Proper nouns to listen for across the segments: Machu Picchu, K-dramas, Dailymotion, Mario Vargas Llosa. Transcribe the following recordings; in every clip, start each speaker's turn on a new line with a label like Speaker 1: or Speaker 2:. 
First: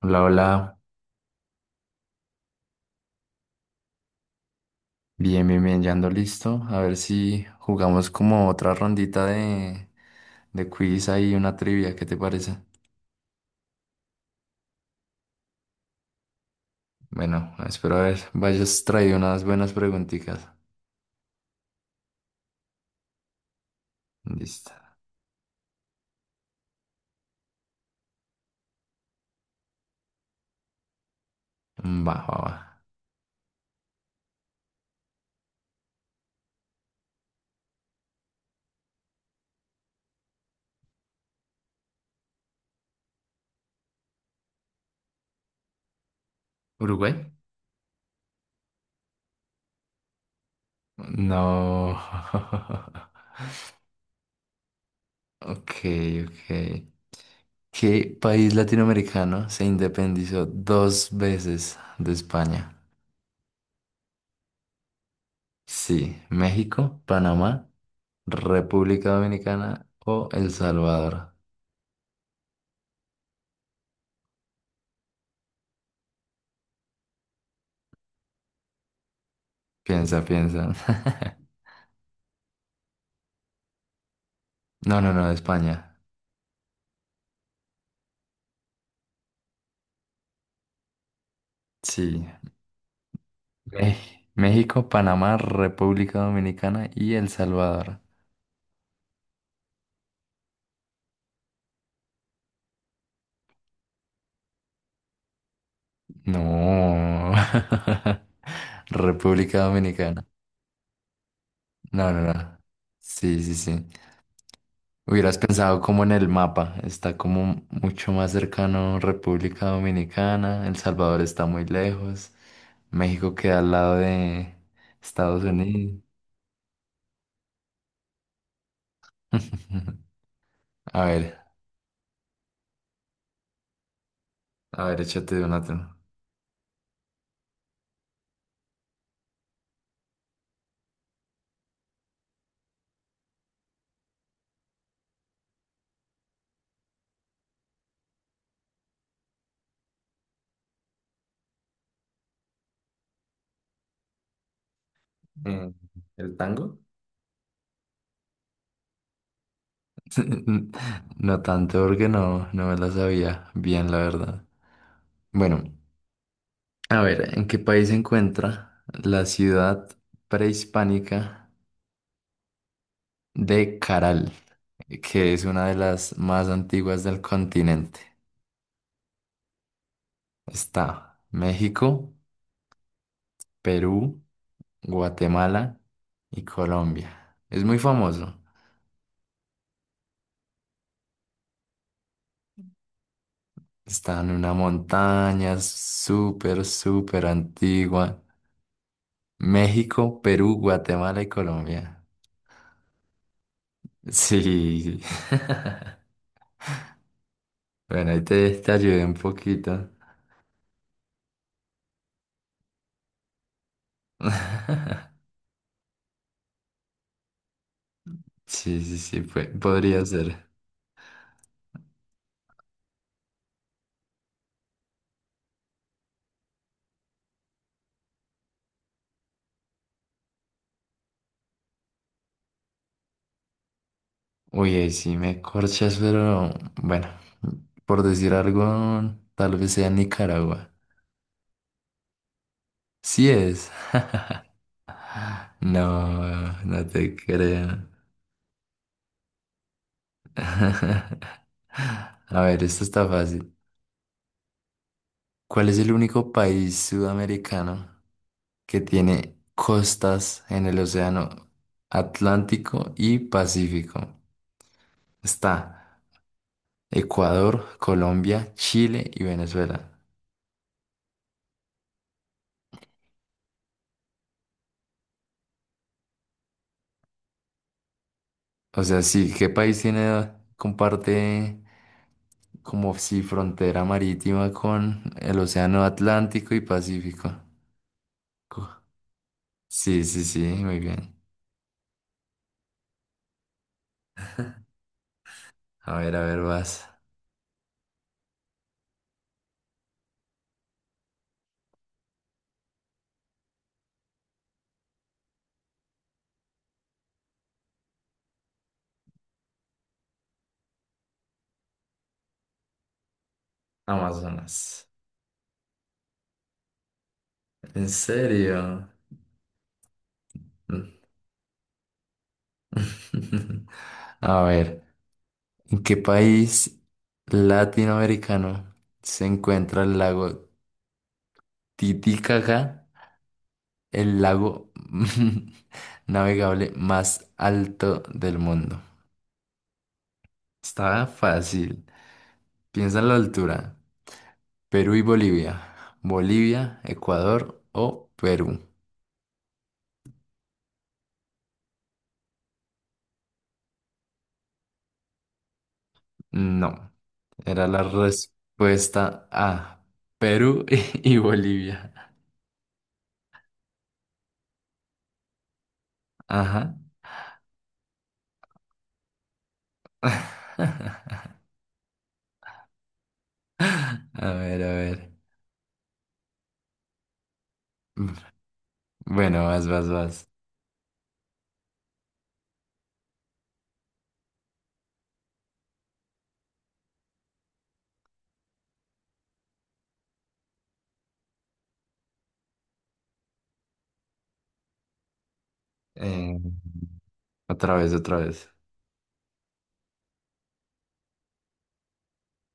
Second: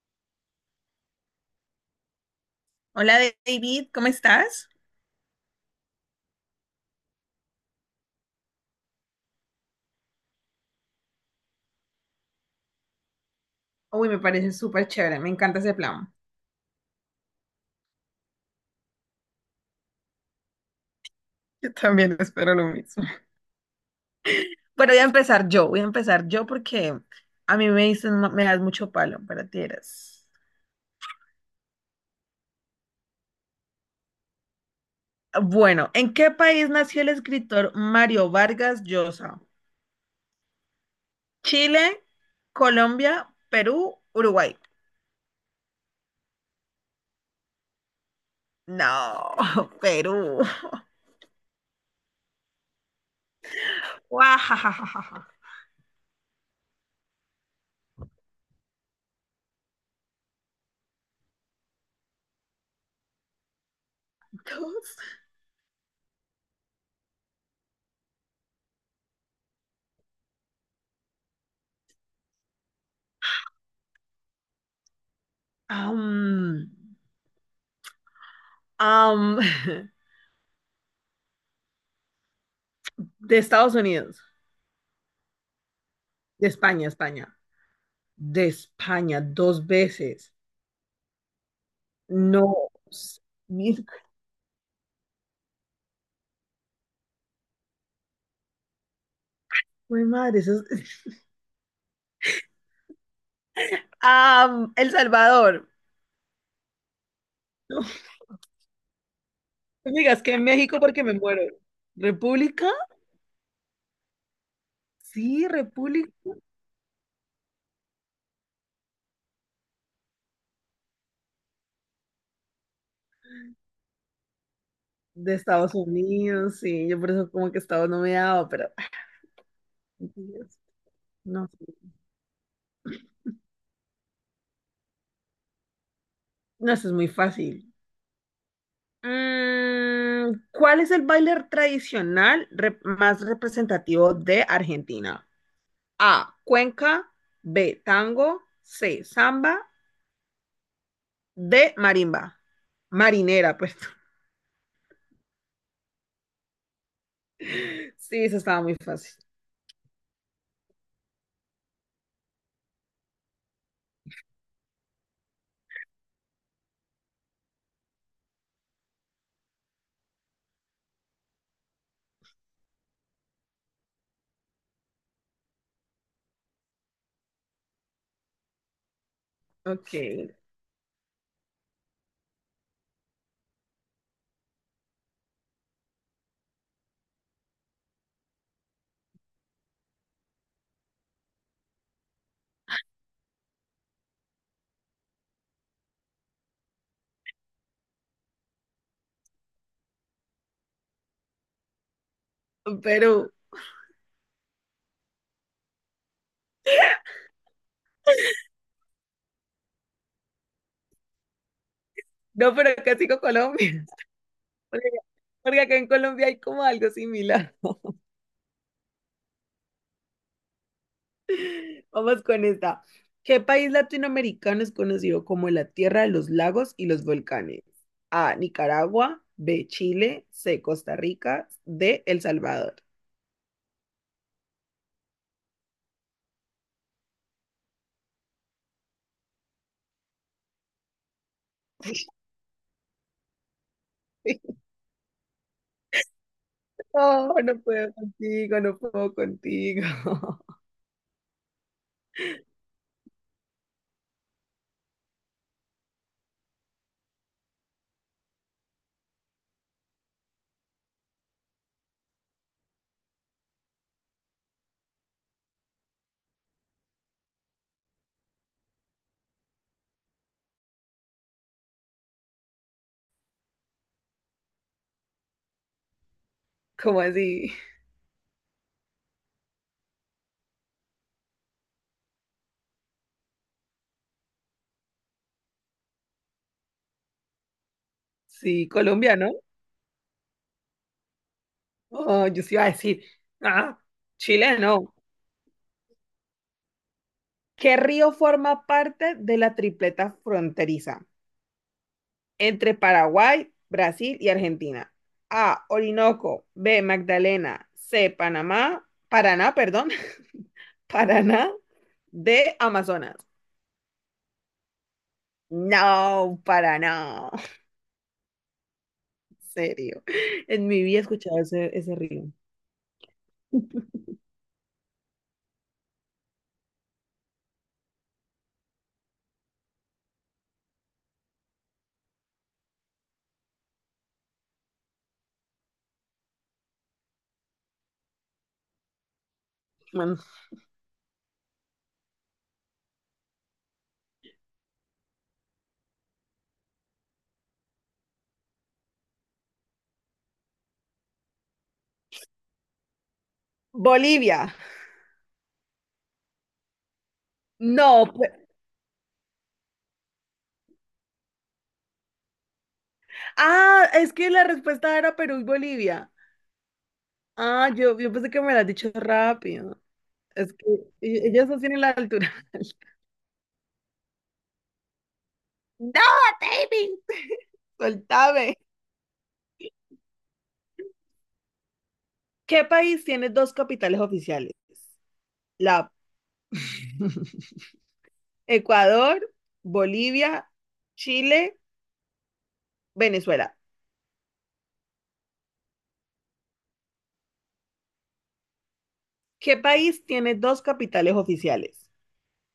Speaker 1: Hola, hola,
Speaker 2: Hola David, ¿cómo estás?
Speaker 1: bien, bien, bien, ya ando listo. A ver si jugamos como otra rondita de quiz ahí, una trivia, ¿qué te parece?
Speaker 2: Uy, me parece súper chévere, me encanta ese plan.
Speaker 1: Bueno, espero a ver, vayas traído unas buenas preguntitas.
Speaker 2: Yo también espero lo mismo.
Speaker 1: Listo.
Speaker 2: Bueno, voy a empezar yo porque a mí me dicen, "Ma- me das mucho palo, pero tienes.
Speaker 1: Va, va, va.
Speaker 2: Bueno, ¿en qué país nació el escritor Mario Vargas Llosa? Chile, Colombia, Perú, Uruguay.
Speaker 1: ¿Uruguay?
Speaker 2: No, Perú.
Speaker 1: No.
Speaker 2: Guajajajaja.
Speaker 1: Ok, ok. ¿Qué país latinoamericano se independizó dos veces de España?
Speaker 2: Dos.
Speaker 1: Sí, México, Panamá, República Dominicana o El Salvador.
Speaker 2: Am, am,
Speaker 1: Piensa, piensa.
Speaker 2: de Estados Unidos,
Speaker 1: No, no, no, España.
Speaker 2: de España, España. De España dos veces.
Speaker 1: Sí.
Speaker 2: No, mil
Speaker 1: Me- México, Panamá, República Dominicana y El Salvador.
Speaker 2: jue madre, eso es- Ah, El Salvador.
Speaker 1: No.
Speaker 2: No,
Speaker 1: República
Speaker 2: no me digas
Speaker 1: Dominicana.
Speaker 2: que en México porque me muero.
Speaker 1: No, no, no.
Speaker 2: ¿República?
Speaker 1: Sí, sí, sí. Hubieras
Speaker 2: Sí,
Speaker 1: pensado como en el
Speaker 2: República
Speaker 1: mapa, está como mucho más cercano República Dominicana, El Salvador está muy lejos, México queda al lado de
Speaker 2: de
Speaker 1: Estados
Speaker 2: Estados
Speaker 1: Unidos.
Speaker 2: Unidos, sí, yo por eso como que Estados no me daba, pero ay, Dios,
Speaker 1: A ver,
Speaker 2: no, sí.
Speaker 1: a ver, échate una tú.
Speaker 2: No, eso es muy fácil. Mm, ¿cuál es el baile tradicional re- más representativo de Argentina? A, cuenca, B, tango, C, samba de marimba. Marinera, pues.
Speaker 1: Eh, ¿El tango?
Speaker 2: Sí, eso estaba muy fácil.
Speaker 1: No tanto porque no me la sabía bien, la verdad. Bueno, a ver, ¿en qué país se encuentra la ciudad prehispánica de Caral, que es una de las más antiguas del continente?
Speaker 2: Ok.
Speaker 1: Está México, Perú, Guatemala y Colombia. Es muy famoso. Está en una montaña súper, súper antigua. México, Perú, Guatemala y Colombia.
Speaker 2: Perú.
Speaker 1: Sí. Bueno, ahí te ayudé un poquito.
Speaker 2: No, pero casi con Colombia. Porque, porque acá en Colombia hay como algo similar.
Speaker 1: Sí, sí, sí, podría ser.
Speaker 2: Vamos con esta. ¿Qué país latinoamericano es conocido como la tierra de los lagos y los volcanes? A, Nicaragua. B, Chile. C, Costa Rica. D, El Salvador.
Speaker 1: Uy, ahí sí me corchas, pero bueno, por decir algo, tal vez sea Nicaragua. Sí es. No, no te
Speaker 2: No, no
Speaker 1: creo.
Speaker 2: puedo contigo, no puedo contigo.
Speaker 1: A ver, esto está fácil. ¿Cuál es el único país sudamericano que tiene costas en el océano Atlántico y Pacífico? Está Ecuador, Colombia, Chile y Venezuela.
Speaker 2: ¿Cómo así?
Speaker 1: O sea, sí, ¿qué país tiene, comparte como si frontera marítima con el Océano Atlántico y Pacífico?
Speaker 2: Sí,
Speaker 1: Co-
Speaker 2: Colombia, ¿no?
Speaker 1: Sí, sí, sí, muy bien.
Speaker 2: Oh, yo sí iba a decir, ah, Chile no.
Speaker 1: A ver, vas.
Speaker 2: ¿Qué río forma parte de la tripleta fronteriza entre Paraguay, Brasil y Argentina? A, Orinoco, B, Magdalena, C, Panamá, Paraná, perdón, Paraná, D, Amazonas.
Speaker 1: Amazonas.
Speaker 2: No, Paraná.
Speaker 1: ¿En serio?
Speaker 2: En serio. En mi
Speaker 1: Mm.
Speaker 2: vida he escuchado ese río.
Speaker 1: A ver, ¿en qué país latinoamericano se encuentra el lago Titicaca, el lago navegable más alto del mundo?
Speaker 2: Bueno,
Speaker 1: Estaba fácil. Piensa en la altura. Perú y Bolivia. Bolivia, Ecuador o Perú.
Speaker 2: Bolivia.
Speaker 1: No, era la
Speaker 2: No. Pe-
Speaker 1: respuesta A. Perú y Bolivia.
Speaker 2: ah, es que la respuesta era Perú y Bolivia.
Speaker 1: Ajá.
Speaker 2: Ah, yo pensé que me lo has dicho rápido. Es que e- ellas no tienen la altura.
Speaker 1: A ver, a ver.
Speaker 2: No, David, soltame.
Speaker 1: Bueno, vas, vas, vas.
Speaker 2: ¿Qué país tiene dos capitales oficiales? La Ecuador, Bolivia, Chile, Venezuela.
Speaker 1: Eh, otra vez, otra vez.
Speaker 2: ¿Qué país tiene dos capitales oficiales?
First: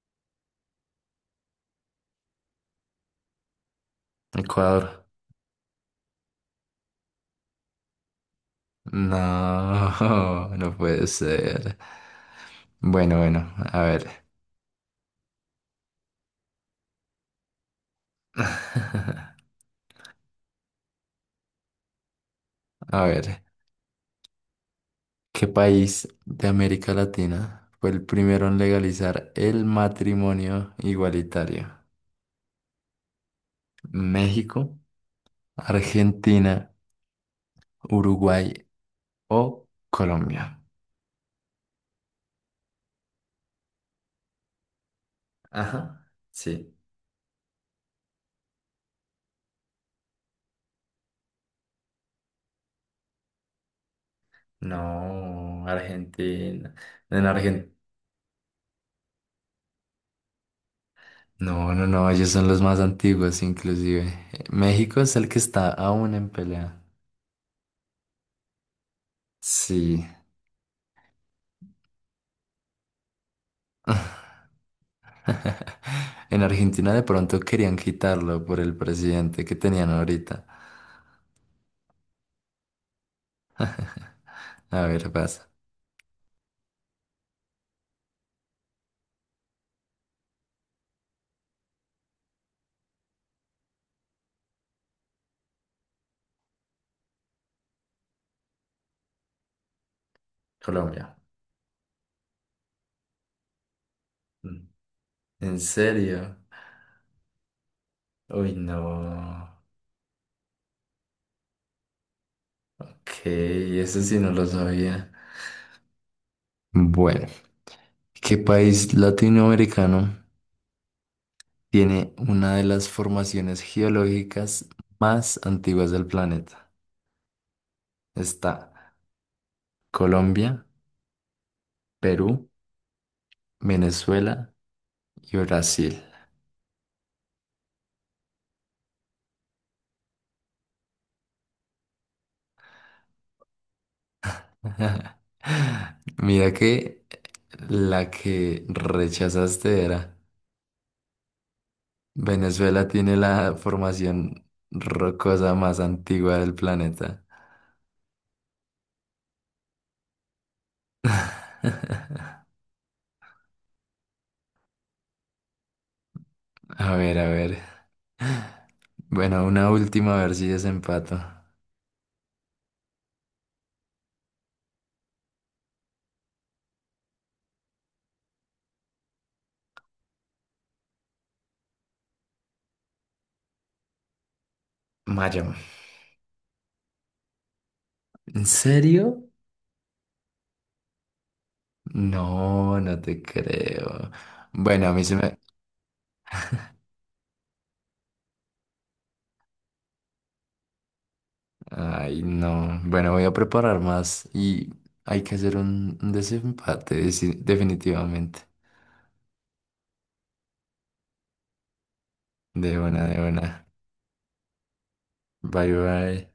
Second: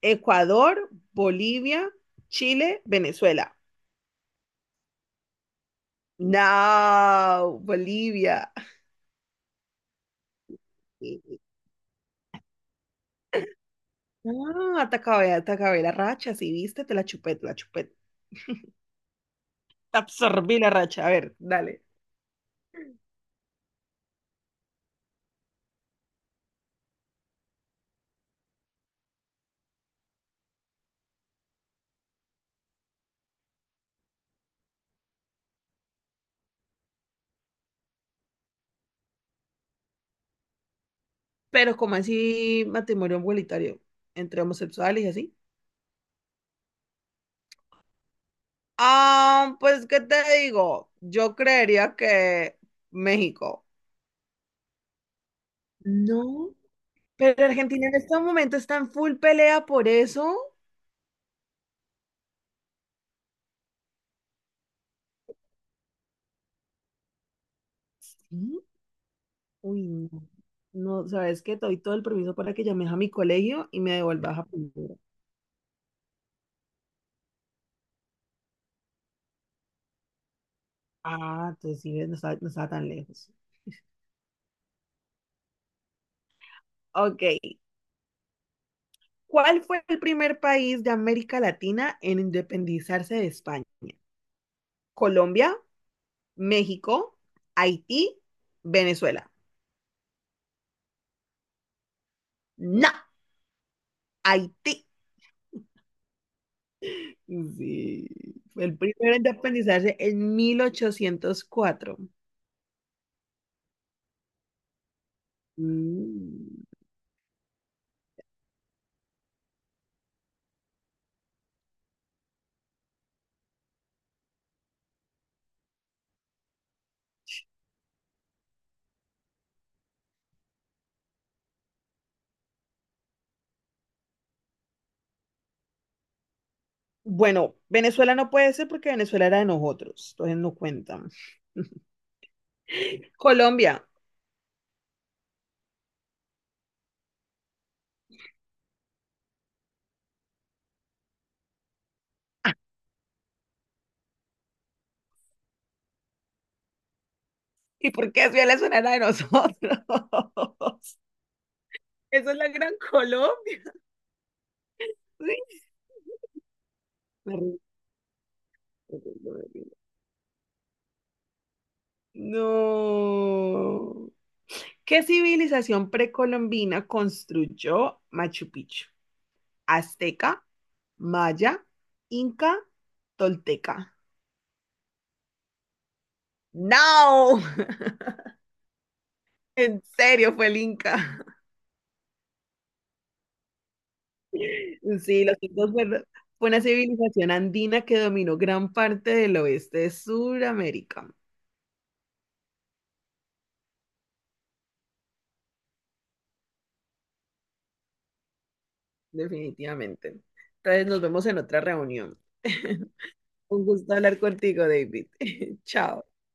Speaker 2: Ecuador, Bolivia, Chile, Venezuela.
Speaker 1: Ecuador.
Speaker 2: No, Bolivia.
Speaker 1: No, no puede ser. Bueno, bueno, a ver.
Speaker 2: Ah, te acabé la racha, sí, viste, te la chupé. Te absorbí la racha, a ver, dale.
Speaker 1: A ver. ¿Qué país de América Latina fue el primero en legalizar el matrimonio igualitario? ¿México, Argentina, Uruguay o Colombia?
Speaker 2: Pero como así matrimonio igualitario entre homosexuales y así.
Speaker 1: Ajá, sí.
Speaker 2: Ah, pues, ¿qué te digo? Yo creería que México.
Speaker 1: No,
Speaker 2: No,
Speaker 1: Argentina. En
Speaker 2: pero
Speaker 1: Argentina.
Speaker 2: Argentina en este momento está en full pelea por eso.
Speaker 1: No, no, no, ellos son los más antiguos, inclusive. México es el que está aún en pelea.
Speaker 2: Sí. Uy,
Speaker 1: Sí.
Speaker 2: no. No, ¿sabes qué? Te doy todo el permiso para que llames a mi colegio y me devuelvas a primero.
Speaker 1: En Argentina de pronto querían quitarlo por el presidente que tenían ahorita.
Speaker 2: Ah, entonces sí, ves, no estaba tan lejos.
Speaker 1: A ver, pasa.
Speaker 2: Ok, ¿cuál fue el primer país de América Latina en independizarse de España? Colombia, México, Haití, Venezuela.
Speaker 1: Colombia.
Speaker 2: No, Haití.
Speaker 1: ¿En serio?
Speaker 2: Sí,
Speaker 1: Uy,
Speaker 2: fue el primero en
Speaker 1: no.
Speaker 2: independizarse en 1804.
Speaker 1: Ok, eso sí no lo sabía.
Speaker 2: Mm.
Speaker 1: Bueno, ¿qué país latinoamericano tiene una de las formaciones geológicas más antiguas del planeta? Está Colombia, Perú, Venezuela y Brasil.
Speaker 2: Bueno, Venezuela no puede ser porque Venezuela era de nosotros, entonces no cuentan. Colombia.
Speaker 1: Mira que la que rechazaste era Venezuela, tiene la formación rocosa más antigua del planeta.
Speaker 2: ¿Y por qué si Venezuela era de nosotros? Eso es la Gran Colombia.
Speaker 1: A ver, a ver. Bueno, una
Speaker 2: Sí.
Speaker 1: última, a ver si desempato.
Speaker 2: No. ¿Qué civilización precolombina construyó Machu Picchu? ¿Azteca, maya, inca, tolteca?
Speaker 1: Mayo.
Speaker 2: No.
Speaker 1: ¿En serio?
Speaker 2: En serio, fue el inca.
Speaker 1: No, no te creo. Bueno, a mí se
Speaker 2: Sí,
Speaker 1: me...
Speaker 2: los incas fueron- fue una civilización andina que dominó gran parte del oeste de Sudamérica,
Speaker 1: Ay, no. Bueno, voy a preparar más y hay que hacer un desempate, definitivamente.
Speaker 2: definitivamente. Entonces nos vemos en otra reunión.
Speaker 1: De una, de
Speaker 2: Un
Speaker 1: una.
Speaker 2: gusto hablar contigo, David.
Speaker 1: Bye,
Speaker 2: Chao.
Speaker 1: bye.